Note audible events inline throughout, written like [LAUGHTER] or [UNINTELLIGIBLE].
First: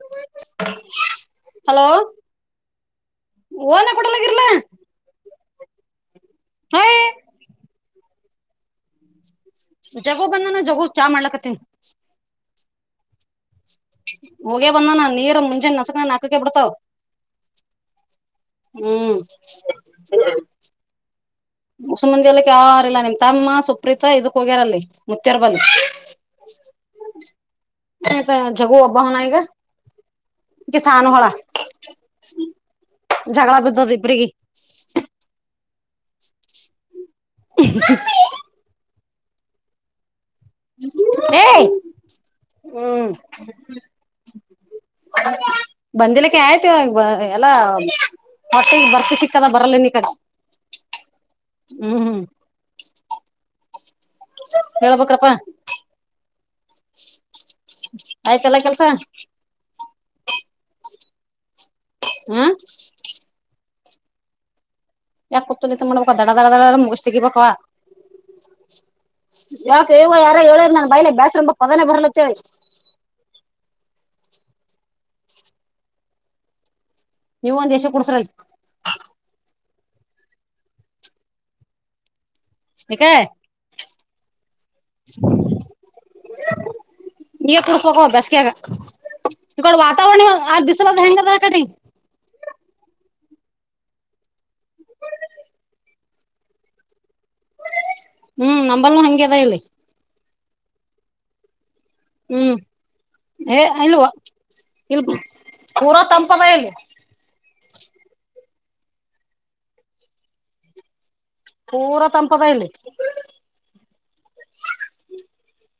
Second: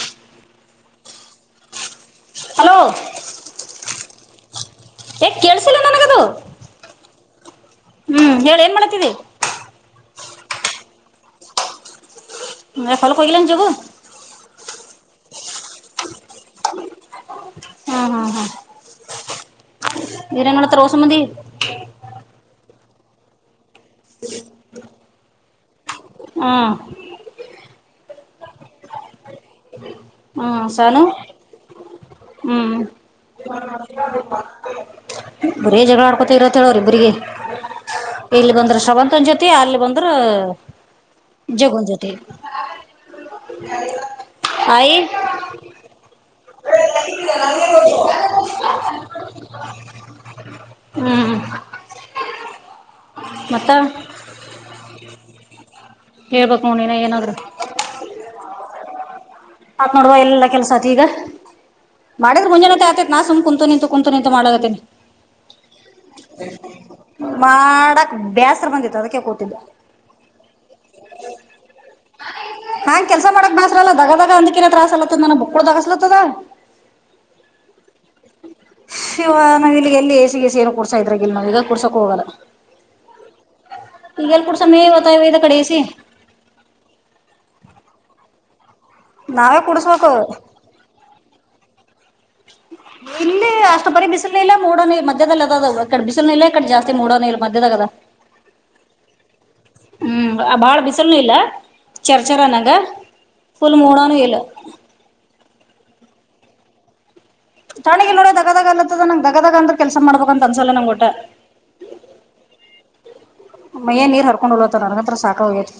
[UNINTELLIGIBLE] Hello hello ಓನ ಪಡಲ್ಲಕ್ಕರ್ಲ ಹೇ ಕೆೇಳಸಿಿಲ್ಲೋನ್ನನಕದು ಹ್ಮ್ ಹೇಳಿ ಏನ್ ಮಾಡತಿದಿ ಜಾಗು ಬಂದಾನ ಜಾಗು ಚಾ ಮಾಡ್ಲಕತ್ತನಿ ಹೇ ಫಲ ಹೊಗೆಲನಾ ಜಗು ಹೋಗೇ ಬಂದನ ನೀರ್ ಮುಂಜಾನೆ ನಸಕನ ನ್ನಕುಕಿ ಬಿಡ್ತಾವ್ ಹ್ಮ್ ಹ್ಮ್ ನೀರೆಂಗ ನೋಡುತ್ತಾ ಹೂಸು ಮಂಡೆ ಹೂಸು ಮಂಡೆ [UNINTELLIGIBLE] ಯಾರು ಇಲ್ಲ ನಿಮ್ ತಮ್ಮ ಸುಪ್ರೀತ ಇದಕ್ ಹೋಗ್ಯಾರಲ್ಲಿ ಮುತ್ತ್ಯರ್ ಬಲ್ಲಿ ಹಾ ಹದ ಜಗು ಒಬ್ಬನ ಈಗ ಹ್ಮ್ ಸಾನು ಕಿಸಾನ ಹಳ ಹ್ಮ್ ಜಗಳ ಬಿದ್ದ ದ ಇಬ್ರಿಗೆ [UNINTELLIGIBLE] ಬರೇ ಜಗಳಡ್ಕೋತತಿರತ್ತ ಹೇಳವರಿಬ್ರರಿಗೆ ಮಮ್ಮಿ [UNINTELLIGIBLE] ಮನ್ ಜೊತಿ ಅರ್ಲಿ ಬಂದ್ರ [UNINTELLIGIBLE] ಏ ಜಗುನ್ ಜೊತೆ ಹ್ಮ್ ಹಾಯ್ [UNINTELLIGIBLE] [UNINTELLIGIBLE] ಎಲ್ಲಾ ಮಟ್ಟಿಗೆ ಬರ್ತಿ ಸಿಕ್ಕದ ಬರಲ್ಲ ಕಡೆ ಹ್ಮ್ ಹ್ಮ್ [UNINTELLIGIBLE] ಮತ್ತ ಪಾ ಹೇಳ್ಬೇಕ ನೋಡು ನೀನೇ ಏನಾದ್ರು ಆಯ್ತಲ್ಲ ಕೆಲ್ಸ ಆತ್ ನೋಡುವ ಎಲ್ಲ ಕೆಲಸ ಆತಿ ಈಗ ಮಾಡಿದ್ರ್ ಹ್ಮ್ ಮುಂಜಾನತೆ ಆತತಿ ನಾ ಸುಮ್ಮನೆ ಕುಂತು ನಿಂತು ಕುೂಂತು ನಿು ಮಾಡತ್ತೇನೆ ಯಾಕ ಕತ್ಲ ಮಾಡ್ಬೇಕ ದಡ ದಡ ದಡ ಮುಗಿಸ ತಗಿಬೇಕವಾ ಮಾಡಕ್ ಬೇಸರ ಬಂದಿತ್ತು ಅದಕ್ಕೆ ಕೂತಿದ್ದ ಯ ದೇವ ಯಾರೋ ಹೇಳರ ನನ್ ಬೈಲೆ ಬೇಸಂಬ ಪದನೆ ಬರಲಾ ಅಂತ ಹೇಳಿ ಹಾಂಗೆ ಕೆಲ್ಸ ಮಾಡಕ್ ಬಸರು ಅಲ್ಲ ದಗದಗ ಅಂದಕಿನ ತತ್ರಾಸ ಅಲತ್ದ ನನ ಬುಕೋಲ್ ದಗಸ್ಲತ್ತದ ನೀವು ಒಂದ್ ಎಷ ಕುಡ್ಸ್ರೈ ಶಿವ ನಾವ್ ಇಲ್ಲಿ ಎಲ್ಲಿ ಎಸಿಗೆ ಎಸ ಏನು ಕೊಡ್ಸಾ ಇದ್ರೆ ಇಲ್ ನಾವ್ಗ ಕುಡ್ಸಕಕ್ೋಗಲ್ಲ ಏಕೆ ಈಗೆಲ್ಲ ಕೂಡ ಸಮಯವತ ಇ ಇದ ಕಡೆಿಸಿ [UNINTELLIGIBLE] ಈಗೆ ಕುಡಿಸಬೇಕು ಬಸ್ಗೆಾಗ ನಾವೇ ಇ ಕಡ ಕುಡ್ಸ್ಬೇಕು ವಾತಾವರಣ ಆ ದಬಿಸಿಲು ಹೆಂಗದ ಹ್ ಕಡೆ ಇಲ್ಲಿ ಅಷ್ಟು ಬರಿ ಬಿಸಿಲು ಇಲ್ಲ ಮೂಡಣ ಮಧ್ಯದಲ್ಲಿ ಅದದ ಕಡೆ ಬಿಸಿಲು ಇಲ್ಲ ಕಡೆ ಜಾಸ್ತಿ ಮೂಡಣ ಇಲ್ಲ ಮಧ್ಯದಾಗ ಅದ [UNINTELLIGIBLE] ಹ್ಮ್ ನಂಬಲ್ಲ ಹಂಗದ ಇಲ್ಲಿ ಹ್ಮ್ ಬಾಳ ಬಿಸಿಲುನು ಇಲ್ಲ ಚರ್ಚರ ಹ್ಮ್ ನಂಗ ಫುಲ್ ಮೂಣನು ಇಲ್ಲ ಪೂರ ತಂಪದ ಇಲ್ಲಿ ತಾನುಗ ನೋಡ್ರೆ ದಗದಾಗ ಅಲತ್ತದ ನಂಗಗೆ ದಗದಾಗ ಅಂದ್ರೆ ಕೆಲ್ಸ ಮಾಡ್ಬೇಕ ಅನ್ಸಲ್ಲ ನಂಗ್ ಗಊಟ್ಟ ಪೂರಾ ತಂಪದ ಇಲ್ಲಿ ಮೈಯನ್ ನೀರ್ ಹರ್ಕೊಂಡ್ ಹಲತ ನನ್ಗತ್ರ ಸಾಕ ಹೋಗ್ಯತ್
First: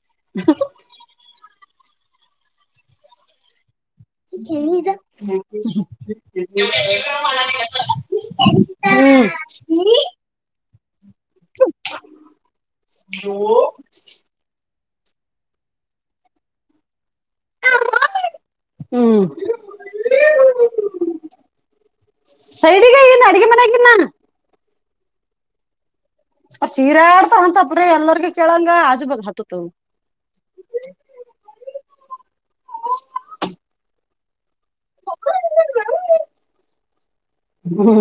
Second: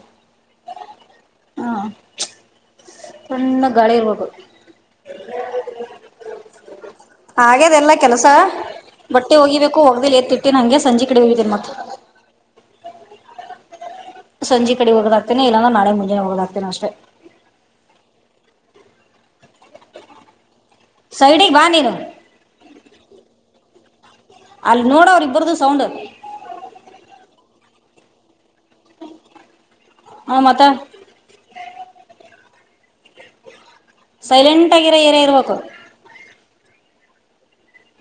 ಹಾ ಸನ್ [UNINTELLIGIBLE] ಆಗ್ಯದ ಎಲ್ಲಾ ಕೆಲಸ [INAUDIBLE] ಬಟ್ಟೆ ಹೋಗಿಬೇಕು ಹೊೋಗ್ದಲಿ ಎತ್ ಇಟ್ಟೇ ನ ಹಂಗೆ ಸಂಜೆ ಕಡೆ ಹಿದೀರ್ ಮತ್ತ ಜೂ [UNINTELLIGIBLE] ಸಂಜೆ ಕಡೆ ಹೋಗದಾಗ್ತೇನೆ ಇಲ್ಲಂದ್ರ ನಳೆ ಮುಂಜೆ ಹೋಗೋದಾಗ್ತನ ಅಷ್ಟೆ ಹ್ಮ್ [UNINTELLIGIBLE] ಸೈಡಿಗೆ ಬಾ ನೀನು [UNINTELLIGIBLE] ಸೈಡಿಗೆ ಇಲ್ಲ ಅಡಿಗೆ ಮನೆಾಗಿನ್ನ ಅಲ್ಲಿ ನೋಡೋ್ರ ಇಬ್ಬರದು ಸೌಂಡ್ ಅ ಚೀರ ಆಡ್ತಾವಂತಪ್ರಿ ಎಲ್ಲರ್ಗ ಕೇಳಂಗ ಆಜು ಬದ ಹತ್ತತ್ ಹ ಮಾತ ಸೈಲೆಂಟ್ ಆಗಿರ ಏರಿಯ ಇರ್ಬೇಕು ಹ್ಮ್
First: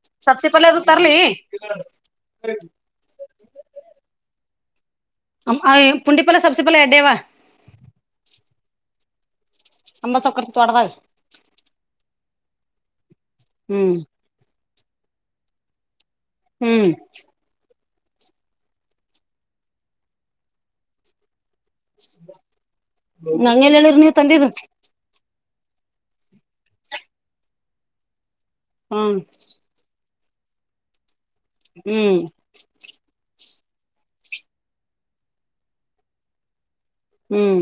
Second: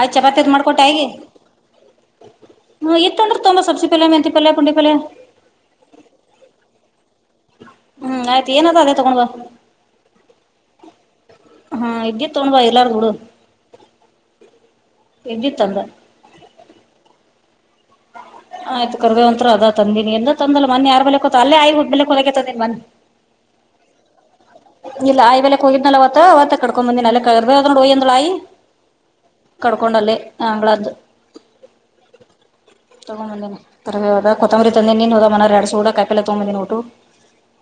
ಆಯ್ ಚಪಾತದ ಮಾಡ್ಕೊಟ್ಟ ಹೇಗೆ ಹಂ ತೊಂಡ್ರ ತುಂಬ ಸಸೆ ಮೆಹತಿ ಪಲ್ ಪು ಪುಂಡಿಪಲ್ಲ ಸಬ್ಸೆಪಲ್ಲ ಎಡ್ಡವಾ ಹ್ಮ್ ಆಯ್ತು ಏನದ ಅದೇ ತಗೊಂಡ್ ಅಮ್ಮ ಸೊಕ್ಕ್ರತಿ ತೊಡದ ತೊೊಂಡ ಬ ಎಲ್ಲಾರುೂಡು ಹ್ಮ್ ಎಜ ತಂದೆ ಹ್ಮ್ ಆಯ್ತು ಕರ್ದೇವಂತ್ರರು ಅದ ತಂದಿನಿ ಎಂದ ತಂದಲ್ಲ ಮನ್ೆ ಯಾರ್ ಬೇ ಅಲ್ಲೇ ಆಯ ಒಬಲೆ ಒಲಗತದೆ ಮನ್ ತಂದ ಇಲ್ಲ ಆ್ಲೆ ಹೋಗಿದ್ನ ಅವ ಅವತ್ತ ಕಕೊ ಬಂದಿನ ಒಯಂದ್ಳಾಯಿ ಹ್ಮ್ ಕಡ್ಕೊಂಡಲ್ಲೆ ಆಂಗ್ಗಳದ್ದು ಹ್ಮ್ ತರದ ಕೊತ್ತಂಬರಿ ತಂದೆ ನೀನು ಹೋದ ಮನ ಎರಡ್ ಸುಡ ಕಾಯಲೆ ತಗಂಬಿದಿನಿ ಟು ಹ್ಮ್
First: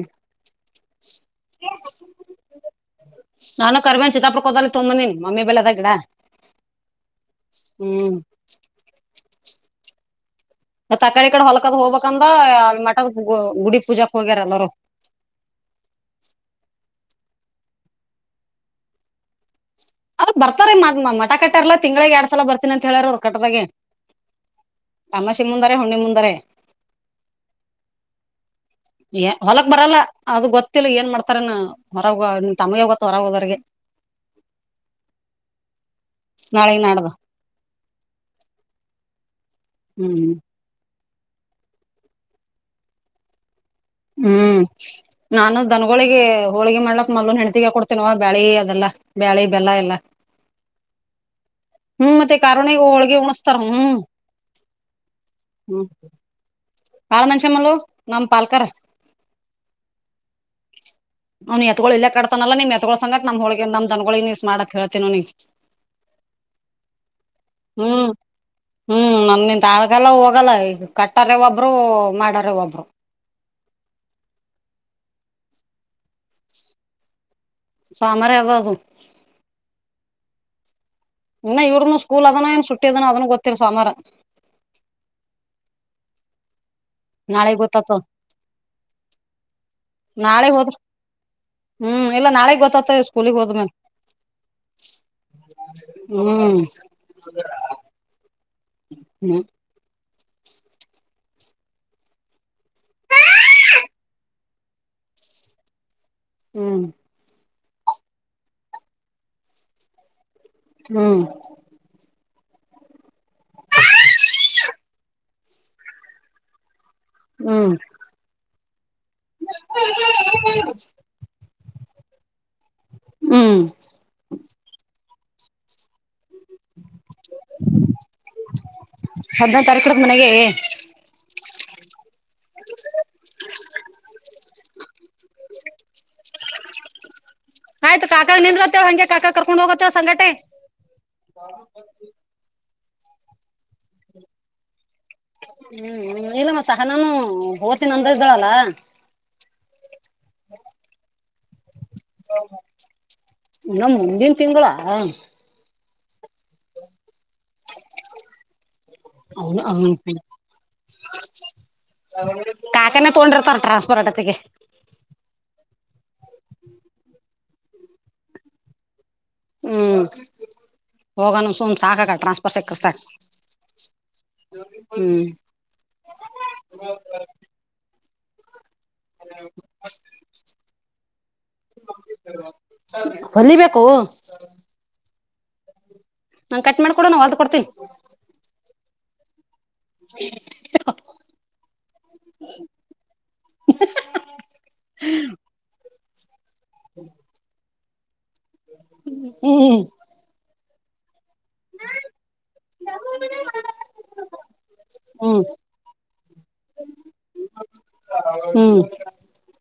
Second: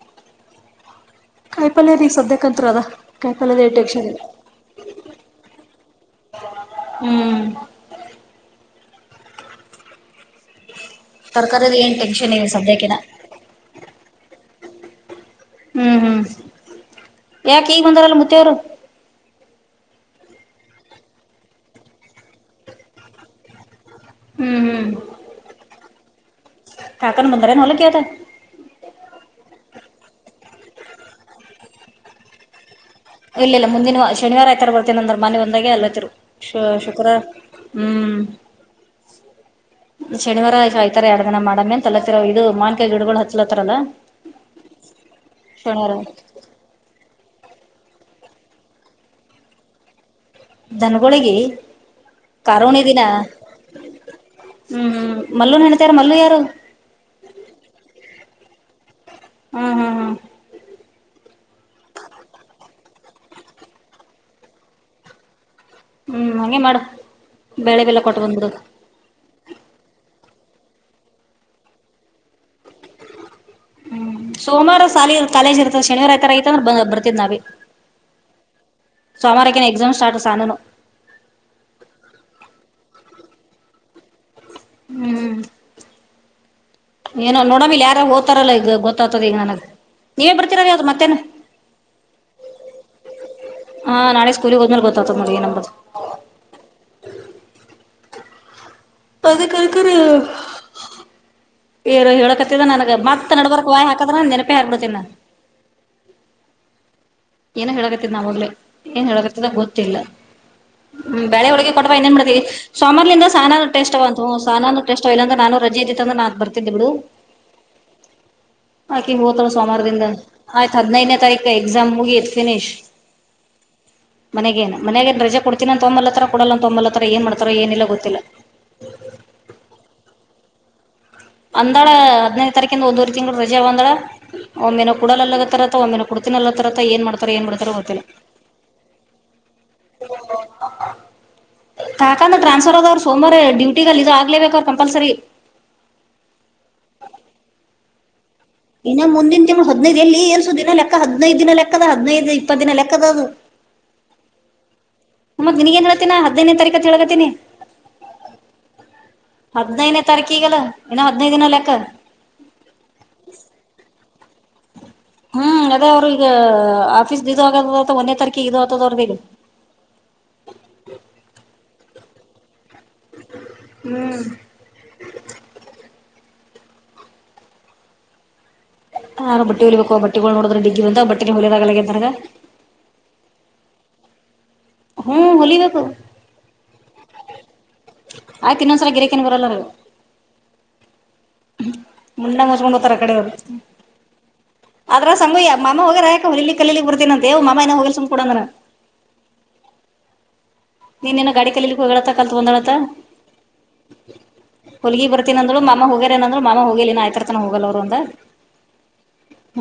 ಕಾಯಿ ಪಲ್ಯ ರೀ ಸದ್ಯಕಂತ್ತ್ರ ಅದ ಕಾಯಿಪಲ್ಯದ ನಾನು ಎಟು ಅಕ್ಷರಿ ಕರಿಬೇನ್ ಚಿತ್ತಾಪುರಕ್ ಹೋದಲ್ಲಿ ತೊಂಬಂದಿನಿ ಮಮ್ಮಿ ಬೆಳೆದ ಗಿಡ ಹ್ಮ್ ಹ್ಮ್ ತಕಾರಿ ಕಡೆ ತರಕಾರಿದ ಹೊಲ್ಕದ್ ಏನ್ ಹೋಗ್ಬೇಕಂದ ಟೆನ್ಷನ್ ಇಲ್ಲ ಸದ್ಯಕ್ಕಿನ ಮಟದ ಗುಡಿ ಪೂಜಾಕ್ ಹೋಗ್ಯಾರ ಎಲ್ಲರು ಹ್ಮ್ ಹ್ಮ್ ಯಾಕ ಈಗ ಬಂದಾರಲ್ಲ ಮತವರು ಅ್ರ್ ಬರ್ತಾರೆೀ ಮ ಮಠ ಕಟ್ಟಿರ್ಲ್ಲ ತಿಂಗಂಳಗ್ ಎರಡ್ ಸಲ ಬರ್ತೀನಿಂತ ಹೇಳಾರ ಅವ್ರು ಕಟ್ಟದಾಗೆ ಹ್ಮ್ ಹ್ಮ್ ತಮಾಸಿ ಮುಂದಾರೆ ಹುಣ್ಣಿ ಮುಂದರೇ ಕಾಕನ್ ಬಂದಾರೇನ್ ಹೊಲಕ್ ಇವತ್ತ ಹೊಲಕ್ ಬರಲ್ಲ ಅದು ಗೊತ್ತಿಲ್ಲ ಏನ್ ಮಾಡ್ತಾರನ ಹೊರಗ ತಮ್ಮಯ ಗೊತ್ತ ಹೊರಗ ಇಲ್ಲ ಹೋದರ್ಗೆ ಇಲ್ಲ ಮುಂದಿನ ಶನಿವಾರ ಆಯ್ತರ ಬರ್ತೇನ ಅಂದ್ರ ಮನೆ ಒಂದಾಗೆ ಅಲ್ಲತ್ತರು ಶ ನಾಳೆಗ್ ನಾಡ್ದ ಶುಕ್ರವಾರ ಹ್ಮ್ [UNINTELLIGIBLE] ಹ್ಮ್ ಶನಿವಾರ ಆ್ತರ ಎರಡು ದಿನ ಮಾಡಮ್ಮೇನ್ ತಲತ್ತಿರ ಇದು ಮಾನ್ಕ ಗಿಡಗಳು ಹಚ್ಲ ಹ್ಮ್ ನಾನು ಶನಿವಾರ ದನ್ಗಳಿಗೆ ಹೋಳಿಗೆ ಮಾಡ್ಲತ್ ಮಲ್ನ್ ಹೆೆಣತಿಗೆ ಕೊಡ್ತೇನ ಬೆಳೆ ಅದೆಲ್ಲ ಬೆಳೆ ಬೆಲ್ಲ ಅದೆಲ ದನಗಳಿಗೆ ಹ್ಮ್ ಮತ್ತೆ ಕಾರಣೇ ಕಾರೋಣಿ ದಿನ ಹೋಳ್ಗೆ ಉಣಸ್ತಾರ ಹ್ಮ್ ಹ್ಮ್ ಹ್ಮ್ ಮಲ್ಲುನ ಹ್ಮ್ ನಣತಾರ ಮಲ್ಲು ಯಾರು ಬಾಳ ಮಷಮ್ಮಳ ನಮ್ಮ ಪಾಲ್ಕರ ಹ್ಮ್ ಹ್ಮ್ ಹ್ಮ್ ನ ಎತ್ಗಳು ಇಲ್ಲೇ ಕಟ್ಟಾನಲ್ಲ ನಿಮ್ಮ ಎತುಗಳು ಸಂಘಕ್ ನಮ್ಮ ದನಗಳು ನೀಸ್ ಮಾಡಕ್ ಹೇಳ್ತೀನಿ ಹ್ಮ್ ಹಾಗಗೆ ಮಾಡು ಬೆಳೆ ಬೆಲ್ಲ ಹ್ಮ್ ಕೊಟ್ಟು ಬಂದುಬಿಡು ಹ್ಮ್ ನನ್ ನಿನ್ ಆಗಲ್ಲ ಹೋಗಲ್ಲ ಇ ಕಟ್ಟಾರೆ ಒಬ್ರು ಮಾಡರೆ ಒಬ್ರು ಹ್ಮ್ ಸೋಮವಾರ ಸಾಲಿ ಕಾಲೇಜ್ ಇರ್ತ ಶನಿವಾರ ಐತಂದ್ರೆ ಬರ್ತಿದ್ ನಾವಿ ಸೋಮಾರಿ ಅದ ಅದು ಸೋಮಾವಾರ ಎಕ್ಸಾಮ್ ಸ್ಟಾರ್ಟ್ ಸಾನುದು ಇನ್ನ ಇವ್ರನು ಸ್ಕೂಲ್ ಅದನ ಏನ್ ಸುಟ್ಟಿದನ ಅದನ್ ಗೊತ್ತಿರ್ ಸೋಮವಾರ ಹ್ಮ್ ಏನೋ ನಾಳೆಗ್ ನೋಡಮಲ್ ಗೊತ್ತಾತದ ಯಾರ ಓ್ತಾರಲ್ಲ ಈಗ ಗೊತ್ತಾಗ್ತದ ಈಗ ನನಗ ನೀವೇ ನಾಳೆ ಬರ್ತೀರ ಹೋದ್ರ ಯಾವ್ದ್ ಮತ್ತೇನು ಹ್ಮ್ ಎಲ್ಲ ನಾಳೆ ಗೊತ್ತ ಸ್ಕೂಲ್ ಗೆ ಹೋದ್ಮೇಲೆ [INAUDIBLE] ಹಾ ನಾಳೆ ಸ್ಕೂಲಿಗೆ ಹೋದ್ಮೇಲೆ ಗೊತ್ತಾಗ್ತದ ನೋಡಿ ಏನ್ ಅಂಬದು ಹ್ಮ್ ಅದೇ ಅಕ್ಕರೆ ಏರು ಹೇಳಕತಿದ ನನ್ಗ ಮತ್ ನಡ್ವರ್ಕ್ ವಾಯ್ ಹಾಕದ್ರನ ನೆನಪಿ ಹಾರಬಿಡ್ತಿನ ಹ್ಮ್ ಏನ ಹೇಳಕತ್ತಿದ ನಾವಾಗ್ಲಲೆ ಏನ್ ಹೇಳಕತ್ತದ ಗೊತ್ತಿಲ್ಲ ಹ್ಮ್ ಬೆಳೆ ಹೋಳಿಗೆ ಕೊಟ್ಟಿ ಬಾ ಇನೇನು ಮಾಡತವಿ ಸಾಮಾರ್ಲಿಂದ ಸಾನು ಟೇಸ್ವ ಅಂದೇ ಅಂತವು ಸನಾನ ಟಸ್ವ ಇಲ್ಲಂದ್ರ ನಾನು ರಜೆ ಇದ್ದಿತು ಅಂದ್ರೆ ಅ ಬರ್ತಿದ್ದೆ ಬಿಡು ಹ್ಮ್ ಆಕೆ ಹೋಗತಾರ ಸೋಮವಾರದಿಂದ ಆಯ್ತು ಹದ್ನೈದನೇ ತಾರೀಕು ಎಕ್ಸಾಮ್ ಮುಗಿಯತ್ ಫಿನಿಶ್ ಹ್ಮ್ ಮನೆ ಮನೆಗೆ ಇನ್ನಿ ರಜೆ ಕೊಡ್ತೀನಂತ ತೊಂಬಲತ್ತರ ಕೊಡಲ್ಲ ಒ ತೊಂಬಲತ್ತರ ಏನ್ ಮಾಡ್ತಾರ ಏನಿಲ್ಲ ಗೊತ್ತಿಲ್ಲ ಹದ್ನೇ ತಾರೀಕಡದ ಮನೆಗೆ ಅಂದಾಳ ಹದಿ ನೈದು ತಾರೀಕಿಂದ ಒಂದೂವರೆ ತಿಂಗಳು ರಜೆೆ ಅಂದಾಳ ಒಮ್ಮೆನೆ ಕೊಡಲ್ಲಗತ್ತಾರರ ಒಂದ್ನೆ ಕುಡ್ತಿನನ ಅಲ್ಲತ್ತರ ಏನ್ ಮಾಡ್ತಾರ ಏನ್ ಮಾಡ್ತಾರ ಗೊತಿನ ಆಯ್ತು ಕಾಕಾಗ ಹಂಗೆ ಕಾಕಾ ಕರ್ಕೊಂಡ್ ಹೋಗತ್ತ ಸಂಗಟೆ ಸೋಮಾವಾರ ಡ್ಯೂಟಿಗಲ್ಲದು ಆಗ್ಲೇಬೇಕಪ್ಪ ಹ್ಮ್ ಇಲ್ಲ ಮ ಸಹ ನಾನು ಭೋತಿನ ಅಂದ ಇದ್ದಾಳಲ್ಲ ಇನ್ನು ಮುಂದಿನ ದಿನ ಹದ್ನೈದು ಎಲ್ಲಿ ಏರ್ಸ ದಿನ ಲೆಕ್ಕ ಹದಿನೈದು ದಿನ ಲೆಕ್ಕದ ಹದಿನೈದು ಇಪ್ಪತ್ತು ದಿನ ಲೆಕ್ಕದ ಅದು ಇನ್ನ ಮುಂದಿನ ತಿಂಗಳ ಹ ಮತ್ತೆ ನಿನಗೆ ಏನ್ ಹೇಳ್ತೀನ ಹದಿನೈನೇ ತಾರೀಕ ಹತ್ ಹೇಳ್ಕತನಿ ಅವನು ಹದ್ನೈನೇ ತಾರೀಕು ಈಗಲ್ಲ ಏನ ಹದ್ನೈದ ದಿನ ಲೆಕ್ಕ ಕಾಕಾನೆ ತಗೊಂಡಿರ್ತಾರ ಟ್ರಾನ್ಸ್ಪರ್ ಆಟತ್ತಗೆ ಹ್ಮ್ ಅದೇ ಅವ್ರರು ಈಗ ಆಫೀಸ್ ಇದ ಆಗದ ಒಂದೇ ತಾರೀಕಿಗೆ ಇದ ಆಗ್ತದ ಅವ್ರದ ಇಗ ಹ್ಮ್ ಹೋಗಾನ ಸುಮ್ ಸಾಕಾಗ ಟ್ರಾನ್ಸ್ಫರ್ ಸೆ ಹ್ಮ್ ಹ್ಮ ಹ್ಮ ಯಾರು ಬಟ್ಟೆ ಹೊಲಿಬೇಕು ಬಟ್ಟಿಗಳು ನೋಡೋ್ರ ಡಿಗ್ಗಿ ಬಂತ ಬಟ್ಟೆ ಹೊಲಿಯದಾಗಲ ನನಗ ಹೊಲಿಬೇಕು ಹ್ಮ ಹೋಲಿಬೇಕು ನಾ ಕಟ್ ಮಾಡಕೊಡ ನಾನು ಹೊಲಿದುಕೊಡ್ತೀವಿ ಆಯ್ ಇನ್ನೊಂದ್ಸ ಗಿರಿಕೇ ಬರಲ್ಲರು ಹ ಮುಂಡಂಗ ಮುಚ್ಕೊಂಡ್ ಹೋಗ್ತಾರ ಕಡೆರು ಅದ್ರ ಸಂಯ ಮಾಮ ಹೋಗಾರ ಲ್ಲಿ ಕಲ್ಲಿ ಬರ್ತಿನಂತೆ ಮಾಮ ಹ ಹ್ಮ್ ನೀನ್ನ ಗಾಡ ಕಲ್ಲಿ ಇಕ್ಕೆ ಹೋಗಡತ ಕಲ್ತ್ ಬಂದಾಡತ ಹ ಪುಲ್ಗಿ ಬರ್ತೀನ ಅಂದ್ರು ಮಾಮ ಹೋಗ್ಯಾರ ಅಂದ್ರು ಮಾಮ ಹೋಗಿಲಿ ನಾ್ತರ ತನ ಹೋಗಲ್ ಅವರುಂದ ಹ್ಮ್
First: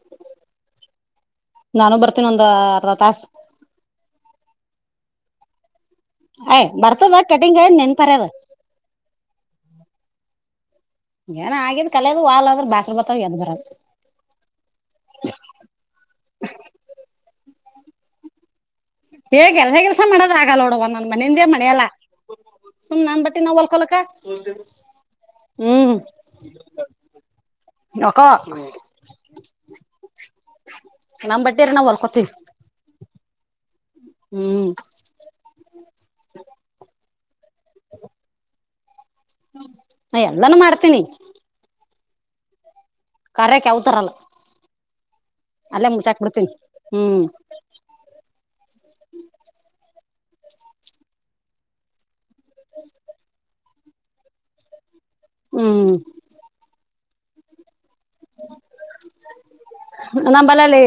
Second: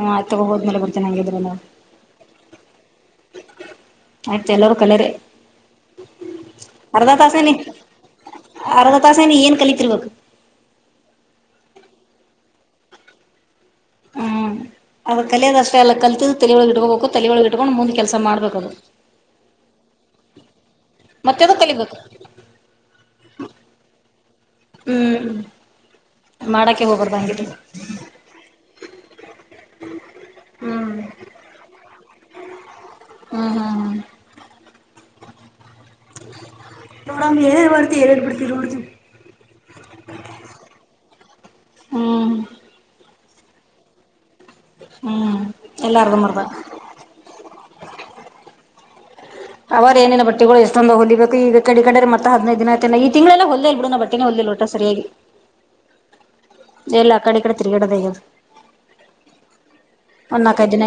ಹಾ ತಗೋ ಹೋದ್ಮೇಲೆ ಬರ್ತೇನೆ ಹಂಗಿದ್ರಲ್ಲ ನಾನು ಬರ್ತೀನಿ ಒಂದ್ ಅರ್ಧ ತಾಸ ಆಯ್ತು ಎಲ್ಲರೂ ಕಲರೆ ಆಯ್ ಬರ್ತದ ತಾಸೇನಿ ಕಟಿಂಗ ನೆನ್ಪರ್ಯದ ಅರ್ಧ ತಾಸೇನ ಏನ್ ಕಲಿತಿರ್ಬೇಕು ಏನ ಆಗಿದ್ ಕಲದ್ ವಾಲ್ ಅಂದ್ರೆ ಬ್ಯಾಸ್ರ ಬತಾವ ಎದ್ ಬರ ಹ್ಮ್ ಅವ ಕಲಿಯೋದಷ್ಟೇ ಅಲ್ಲ ಕಲ್ತಿದ್ದ್ ತಲಿಯೊಳಗೆ ಇಡ್ಕೋಬೇಕು ತಲಿಯೊಳಗೆ ಕಟ್ಕೊಂಡು ಮುಂದ ಕೆಲಸ ಮಾಡ್ಬೇಕು ಅದು ಹೇ ಕೆಲಸ ಕೆಲಸ ಮಾಡೋದ ಆಗಲ್ಲ ನೋಡವ ನ ಮನೆಯಿಂದೇ ಮತ್ತೆದು ಮನೆಯಲ್ಲ ಕಲಿಬೇಕು ಸು್ ನನ್ ಬಟ್ಟಿ ನಾವ್ ಹೊಲ್ಕೊಲಕ್ಕ ಹ್ಮ ಮಾಡಕ್ಕೆ ಹೋಗ್ಬರ್್ದ ಹಂಗ ಒ ಹ್ಮ್ ನಮ್ಮ್ ಬಟ್ಟೆರ ನಾವವು ಹೊಲ್ಕೋತೀವಿ ಹ್ಮ್ ಹ್ಮ್ ಹ್ಮ್ ಹ್ಮ್ ನಮ್ [UNINTELLIGIBLE] ಬಿಡ್ತೀೋಡ್ ನ ಎಲ್ಲಾನೂ ಮಾಡ್ತೀನಿ ಹ್ಮ್ ಕಾರರಕ್ ಯಾವತಾರಲ್ಲ ಹ್ಮ್ ಅಲ್ಲೇ ಎಲ್ಲ ಮುಚಾಕ್ ಅರ್ಧಂಬರ್ದ ಬಿಡ್ತೀನಿ ಹ್ಮ್ [INAUDIBLE] [UNINTELLIGIBLE] ಅವರ ಏೇನ ಬಟ್ಟಿಗಳು ಎಷ್ಟೊಂದ ಹೊಲಿಬೇಕು ಈಗ ಕೆಡಿಗಡೆ ಮತ್ತ ಹದಿನೈ ದಿನನ ಈ ತಿಗಳೆಲ್ಲ ಹೊಲ್ಲೇ ನ ಬಟ್ಟೆೇ ದಿಲ್ಲೋಟ ಸರಿಯಾಗಿ ಹ್ಮ್ ಎಲ್ಲ ಕಡೆ ತಿಗಡ ಒಂದ್ ನಾಲ್ಕೈದು ನಂಬಲಲ್ಲಿ ದಿನ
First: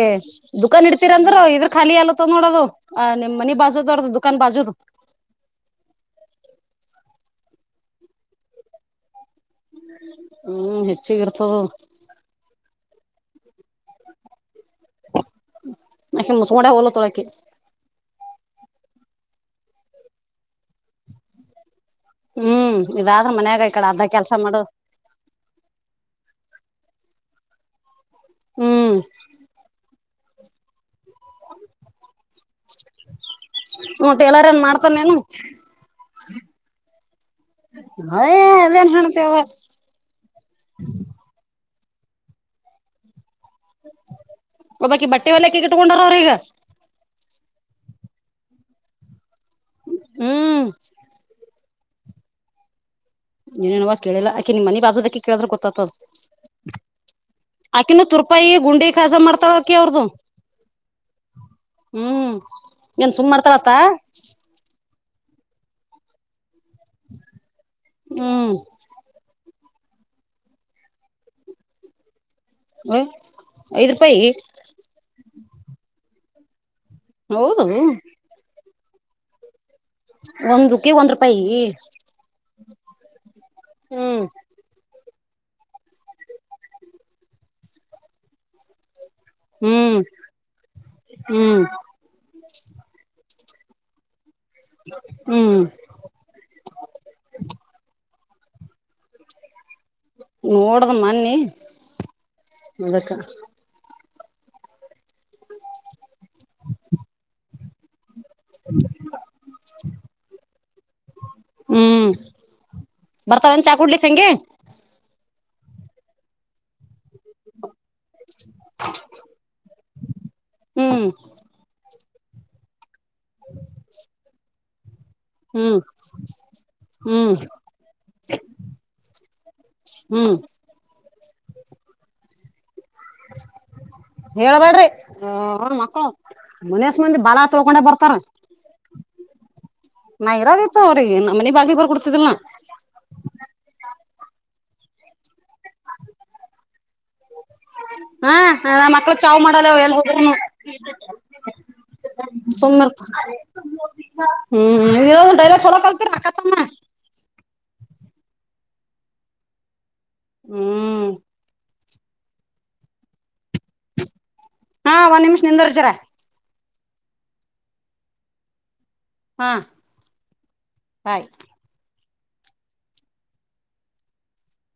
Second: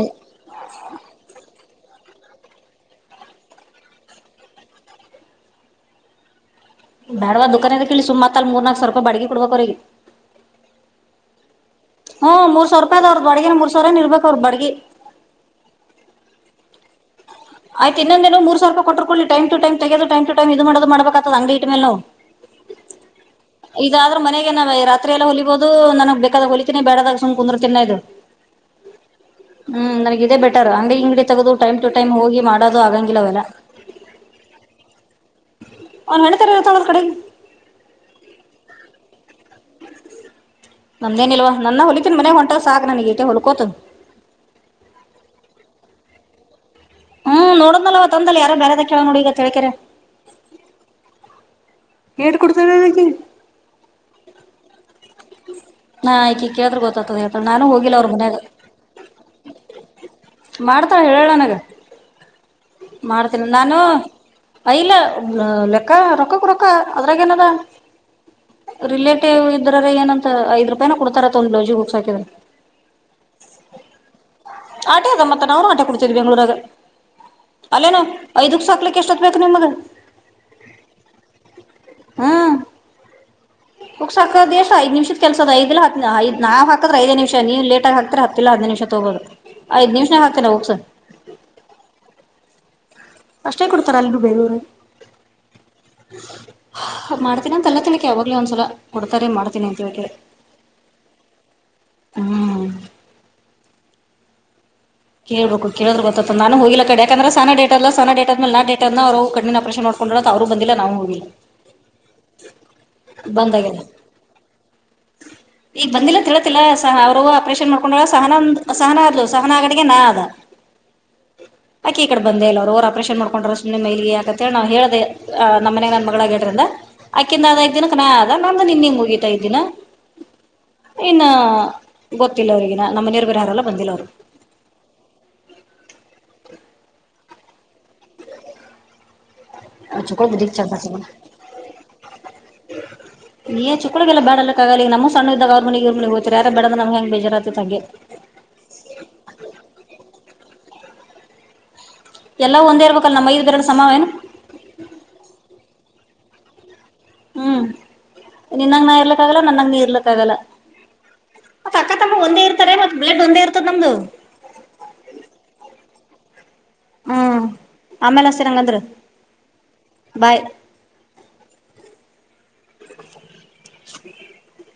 ದುಖಾನ್ ಇಡ್ತೀರಂದ್ರರು ಇದ್ರ ಖಾಲಿ ಅಲ್ಲ ನೋಡೋದು ಅ ನಿಮ್ಮ್ ಮನಿ ಬಾಜು ನೋಡದು ದುಕಾನ್ ಬಾಜುದು ಬಡ ದದುಕಾನದ ಕೇಳಿ ಸುತ್ ಅ ಮೂರ್ನಾಕ ಸಾವರ ರೂಪಿಡಿಗೆ ಹ್ಮ್ ಹೆಚ್ಚಿಗ ಇರ್ತದ ಹ ದ ಅವ್ರ ಬಡಗ ಮೂರ್ ಸಾವಿರ ನಿರ್ಬೇಕ ಅವ್ರ ಬಡಿಗೆ ಕ್ಕೆ ಆಯ್ತು ಇನ್ನೊಂದು ಮೂರ್ ಸಾವರ್ಪ ಕೊಟ್ಟಕೊಳ್ಳಿ ಟೈಮ್ ಟು ಟೈಮ್ಮ ತಗದು ಟೈಮ್ ಟು ಟೈಮ್ಮ ಇದು ಮಾಡದು ಮಾಡಬೇಕತ್ತ ಅಂಗಡಿ ಇಟ್ಟ ಮೇಲೆ ನಾವು ಹ್ಮ್ ಇದಾದ ಇದಾದ್ರರು ಮನೆಗೆ ನಾವ ರಾತ್ರಿ ಎಲ್ಲಾ ಹೊಲಿಬಹದು ನನಗ್ ಬೇಕಾದ ಹೊಲಿತೀಿನನೆ ಬೇಡದಾಗ ಸುಮ್ ಕುಂದ್ರರು ತಿನ್ನ ಇದು ಹ್ಮ್ ಹ್ಮ್ ನನಗೆ ಇೇ ಬೆಟರ್ ಹಂಗ ಹಂಗಡಿ ತದು ಟೈಮ್ ಟ ಟೈ್ ಹಿ ಮಾಡೋದು ಆಗಂಗಿಲ್ಲವಲ್ಲ ಹ್ಮ ಟೇಲರ್ ಏನ್ ಮಾಡ್ತಾನೇನು ಅವ್ನ್ ಹೆಣ್ತರ ಇರ್ತಾಳ ಕಡೆಗೆ ಏದನು ಹಣ್ಣ ತವ ನಮೇನಲ್ವಾ ನನ್ನ ಹೊಲಿತೀನ್ ಮನೆ ಹೊಂಟ ಸಾಕಕ್ ನನಗ ಟ ಹೊಲ ಒಬಾಕಿ ಬಟ್ಟೆ ಎಲ್ಲ ಕ ಇಟ್ಕೊಂಡಾರ ಅವ್ರ ಈಗ ಹ್ಮ್ ನೋಡೋವ ತಂದಲ್ಲ ಯಾರ ಬೇರೆರದಾ ನೋಡಗ ಹ್ಮ್ ಹೇಳ್ ಕೊಡ್ತೇವೆ ನಗೆ ಏನೇನವ ಕೇಳಿಲ್ಲಾಕೆ ನಿಮ್ಮ ಮನೆ ಬಾಸೋದಕ್ಕೆ ಕೇಳಿದ್ರೆ ಗೊತ್ತತದ ನಾ ಈಕಿ ಕೇಳಿದ್ರ ಗೊತ್ತಾತದ ಹೇಳ್ತಾಳ ನಾನು ಆಕಿನ ತುರ್ಪಾಯ ಗುಂಡಿ ಕಾಸ ಮಾಡ್ತಾಳ ಆಕಿ ಅವ್ರದು ಮಾಡ್ತ ಹೇಳಳನಾಗ ಹ್ಮ್ ಏನ್ ಸುಮ್ ಮಾಡ್ತೇನ ಮಾಡ್ತಾಳತ್ತ ನಾನುಲ್ಲ ಲೆಕ್ಕ ರೊಕ್ಕಕ್ ರೊಕ್ಕ ಅದ್ರಾಗ ಏನದ ಹ್ಮ್ ರಿಲೇಟಿವ್ ಇದ್ರ ಏನಂತ ಐದು ರೂಪಾಯ ಕೊಡ್ತಾರ ಒಂದು ಲೋಜಿ ಹುಸ್ ಹಾಕಿದೆ ಹ ಐದ್ ರೂಪಾಯಿ ಆಟೆ ಅದ ಮತ್ತ ನರು ಆಟೆ ಕೊಡ್ತೇರಿ ಬೆಂಗ್ಳೂರಾಗ ಹೌದು ಅಲ್ಲೇನು ಐದಕ್ ಸಾಕ್ಲಿ ಎಷ್ಟೊತ್ ಬೇಕು ನಿಮ್ಗೆ ಒಂದುಕ್ಕೆ ಒಂದ್ ರೂಪಾಯಿ ಹ ಹ್ಮ್ ಸಾಕ ದೇಶ ಐದು ನಿಮಿಷ ಕೆಲ್ಸದ ಐದ ಹ ಐದು ನಾ ಹಾಕಿದ್ರಐದು ನಿಮಿಷ ನೀವುೇಟಗ ಹಕ್ತ್ಹಿಲ್ಲ ಹದಿನ ನಿಮಿಷ ತಗೋದು ಐದ್ ಹ್ಮ್ ನಿಮಷನಾಗ ಹಾಕ್ತೇನ ಹೋಗಸರ್ ಹ್ಮ್ ಅಷ್ಟೇ ಕೊಡ್ತಾರೆ ಅಲ್ರೂ ಬೇು ಹ್ಮ್ ಮಾಡ್ತೀನ ತಲ್ಲ ತಿಳಕ್ಕೆ ಯಾವ ಒಂದ್ಸಲ ಕೊಡ್ತ ಮಾಡ್ ನೋಡ್ದ ಮೊನ್ನಿ ಹ್ಮ್ ಅದಕ್ಕ ಕೇಳ್ಬೇಕು ಕೇಳಿದ್ರ ನಾನು ಹೋಗಿಲ್ಲ ಕಡೆ ಯಕಂದೆ ಸಾನ ಡೇಟ್ ಆದ್ಮೇಲೆ ನಾನ್ ಡೇಟ್ ಆದ್ಮೇ ನ ಅನ ಅವರು ಕಣ್ಣಿನ ಆಪರೇನ್ ಮಾಡಕೊಂಡಿ ಅವರು ಬಂದಿಲ್ಲ ನಾವು ಹೋಗಿಲ್ಲ ಹ್ಮ್ ಬರ್ತಾವಂ ಚಾಕ್ ಬಂದಾಗ್ಯದ ಕೊಡ್ಲಿಕ್ಕೆ ಹಂಗೆ ಈಗ ಬಂದಿಲ್ಲ ತಿಳತಿಲ್ಲ ಸ ಅವ್ರ ಆಪರೇಷನ್ ಮಾಡ್ ಸಹನ ಸಹನ ಸಹನ ಆಗಿಗೆ ನಾ ಅದ ಹ್ಮ್ ಆಕ್ಕ ಈ ಕಡೆ ಬಂದ ಎಲ್ಲ ಅವರುರ್ ಆಪರೇನ್ ಮಾಡ್ಕೊಂಡ್ರ ಸುಮ್ಮನೆ ಮೈಲಿ ಯಾಕಂತ ಹೇಳ ನಾವು ಹೇಳೆ ಆ ನಮ್ಮ ಹ್ಮ್ ಮನ್ಯಾಗ ನನ್ ಮಗಳಗಡ್ರಿಂದ ಹ್ಮ್ ಆ್ಕದ ಅ ಐಕ ದಿನ ಕನ ಅದ ನಮ್ದ ನಿನ್ ಹಂಗ ಹೋಗೀತಾಐದ್ನ ಹ್ಮ್ ಇನ್ನ ಗೊತ್ತಿಲ್ಲ ಅವರಿಗೆ ಹೇಳಬೇಡ್ರಿ ಮಕ್ಕಳು ಮನಸ್ ಮಂದಿ ಬಲ ತೊಳ್ಕೊಂಡೆ ಬರ್ತಾರ ಚುಕ್ಕಳ ನಾ ಬುದ್ಧಿಗ್ ಇರೋದ ಚಂದ ಇತ್ತು ಸಿಗೋಣ ಅವ್ರಿಗೆ ನಮ್ಮ ಮನೆ ಬಾಗಿ ಬರ್ ಕೊಡ್ತಿದಲ್ ಮಕ್ಕಳಿಗೆಲ್ಲ ಬಡಕ್ಕಗಲಿ ನಮ್ಮ ಸಣ್ಣ ಇದಾಗ ಅವ್ರ ಮಿಗವ್ಗೆ ಹೋಗತಾರೆ ಯಾರ ಬಡ ನಮಗೆ ಹೆಂಗೆ ಬಜಾರತ್ತೆಗ್ಗೆ ಹಾ ಮಕ್ಳು ಚಾವು್ ಮಾಡಲ್ಲ ಎಲ್ ಹದ್ರೂನು ಎಲ್ಲ ಸುಮ್ಮ ಒಂದೇ ಇರ್ಬೇಕಲ್ಲ ನಮ್ಮ ಐದು ಬೆರಳು ಸಮಾವ ಏನು ಹ್ಮ್ ಡೈಲ ಚಲೋ ಕಲ್ಪರಾಕ ಹ್ಮ್, ನಿನ್ನಂಗ, ಹೇಳೋಕೆ, ಹಾಗಲ, ಮಾರುತೂ. ಹ್ಮ್ [UNINTELLIGIBLE] ಅಕ್ಕ, ತಮ್ಮ, ಒಂದೇ, ಇರ್ತಾರೆ! ಬೆರೆಯಿಂದು. [UNINTELLIGIBLE] ಹಾ, ಒಂದ್ ನಿಮಿಷ ನಿಂದರ್ಜ್ರ, ಸರ್. [UNINTELLIGIBLE] ಹ್ಮ್, ಆಮೇಲೆ, ಸರ್, ಹ್ಯಾಂಗ್ವಾಂಡ್ರು. [UNINTELLIGIBLE] ಹಾ, ಹಾಯಿ. [UNINTELLIGIBLE] [UNINTELLIGIBLE] [INAUDIBLE]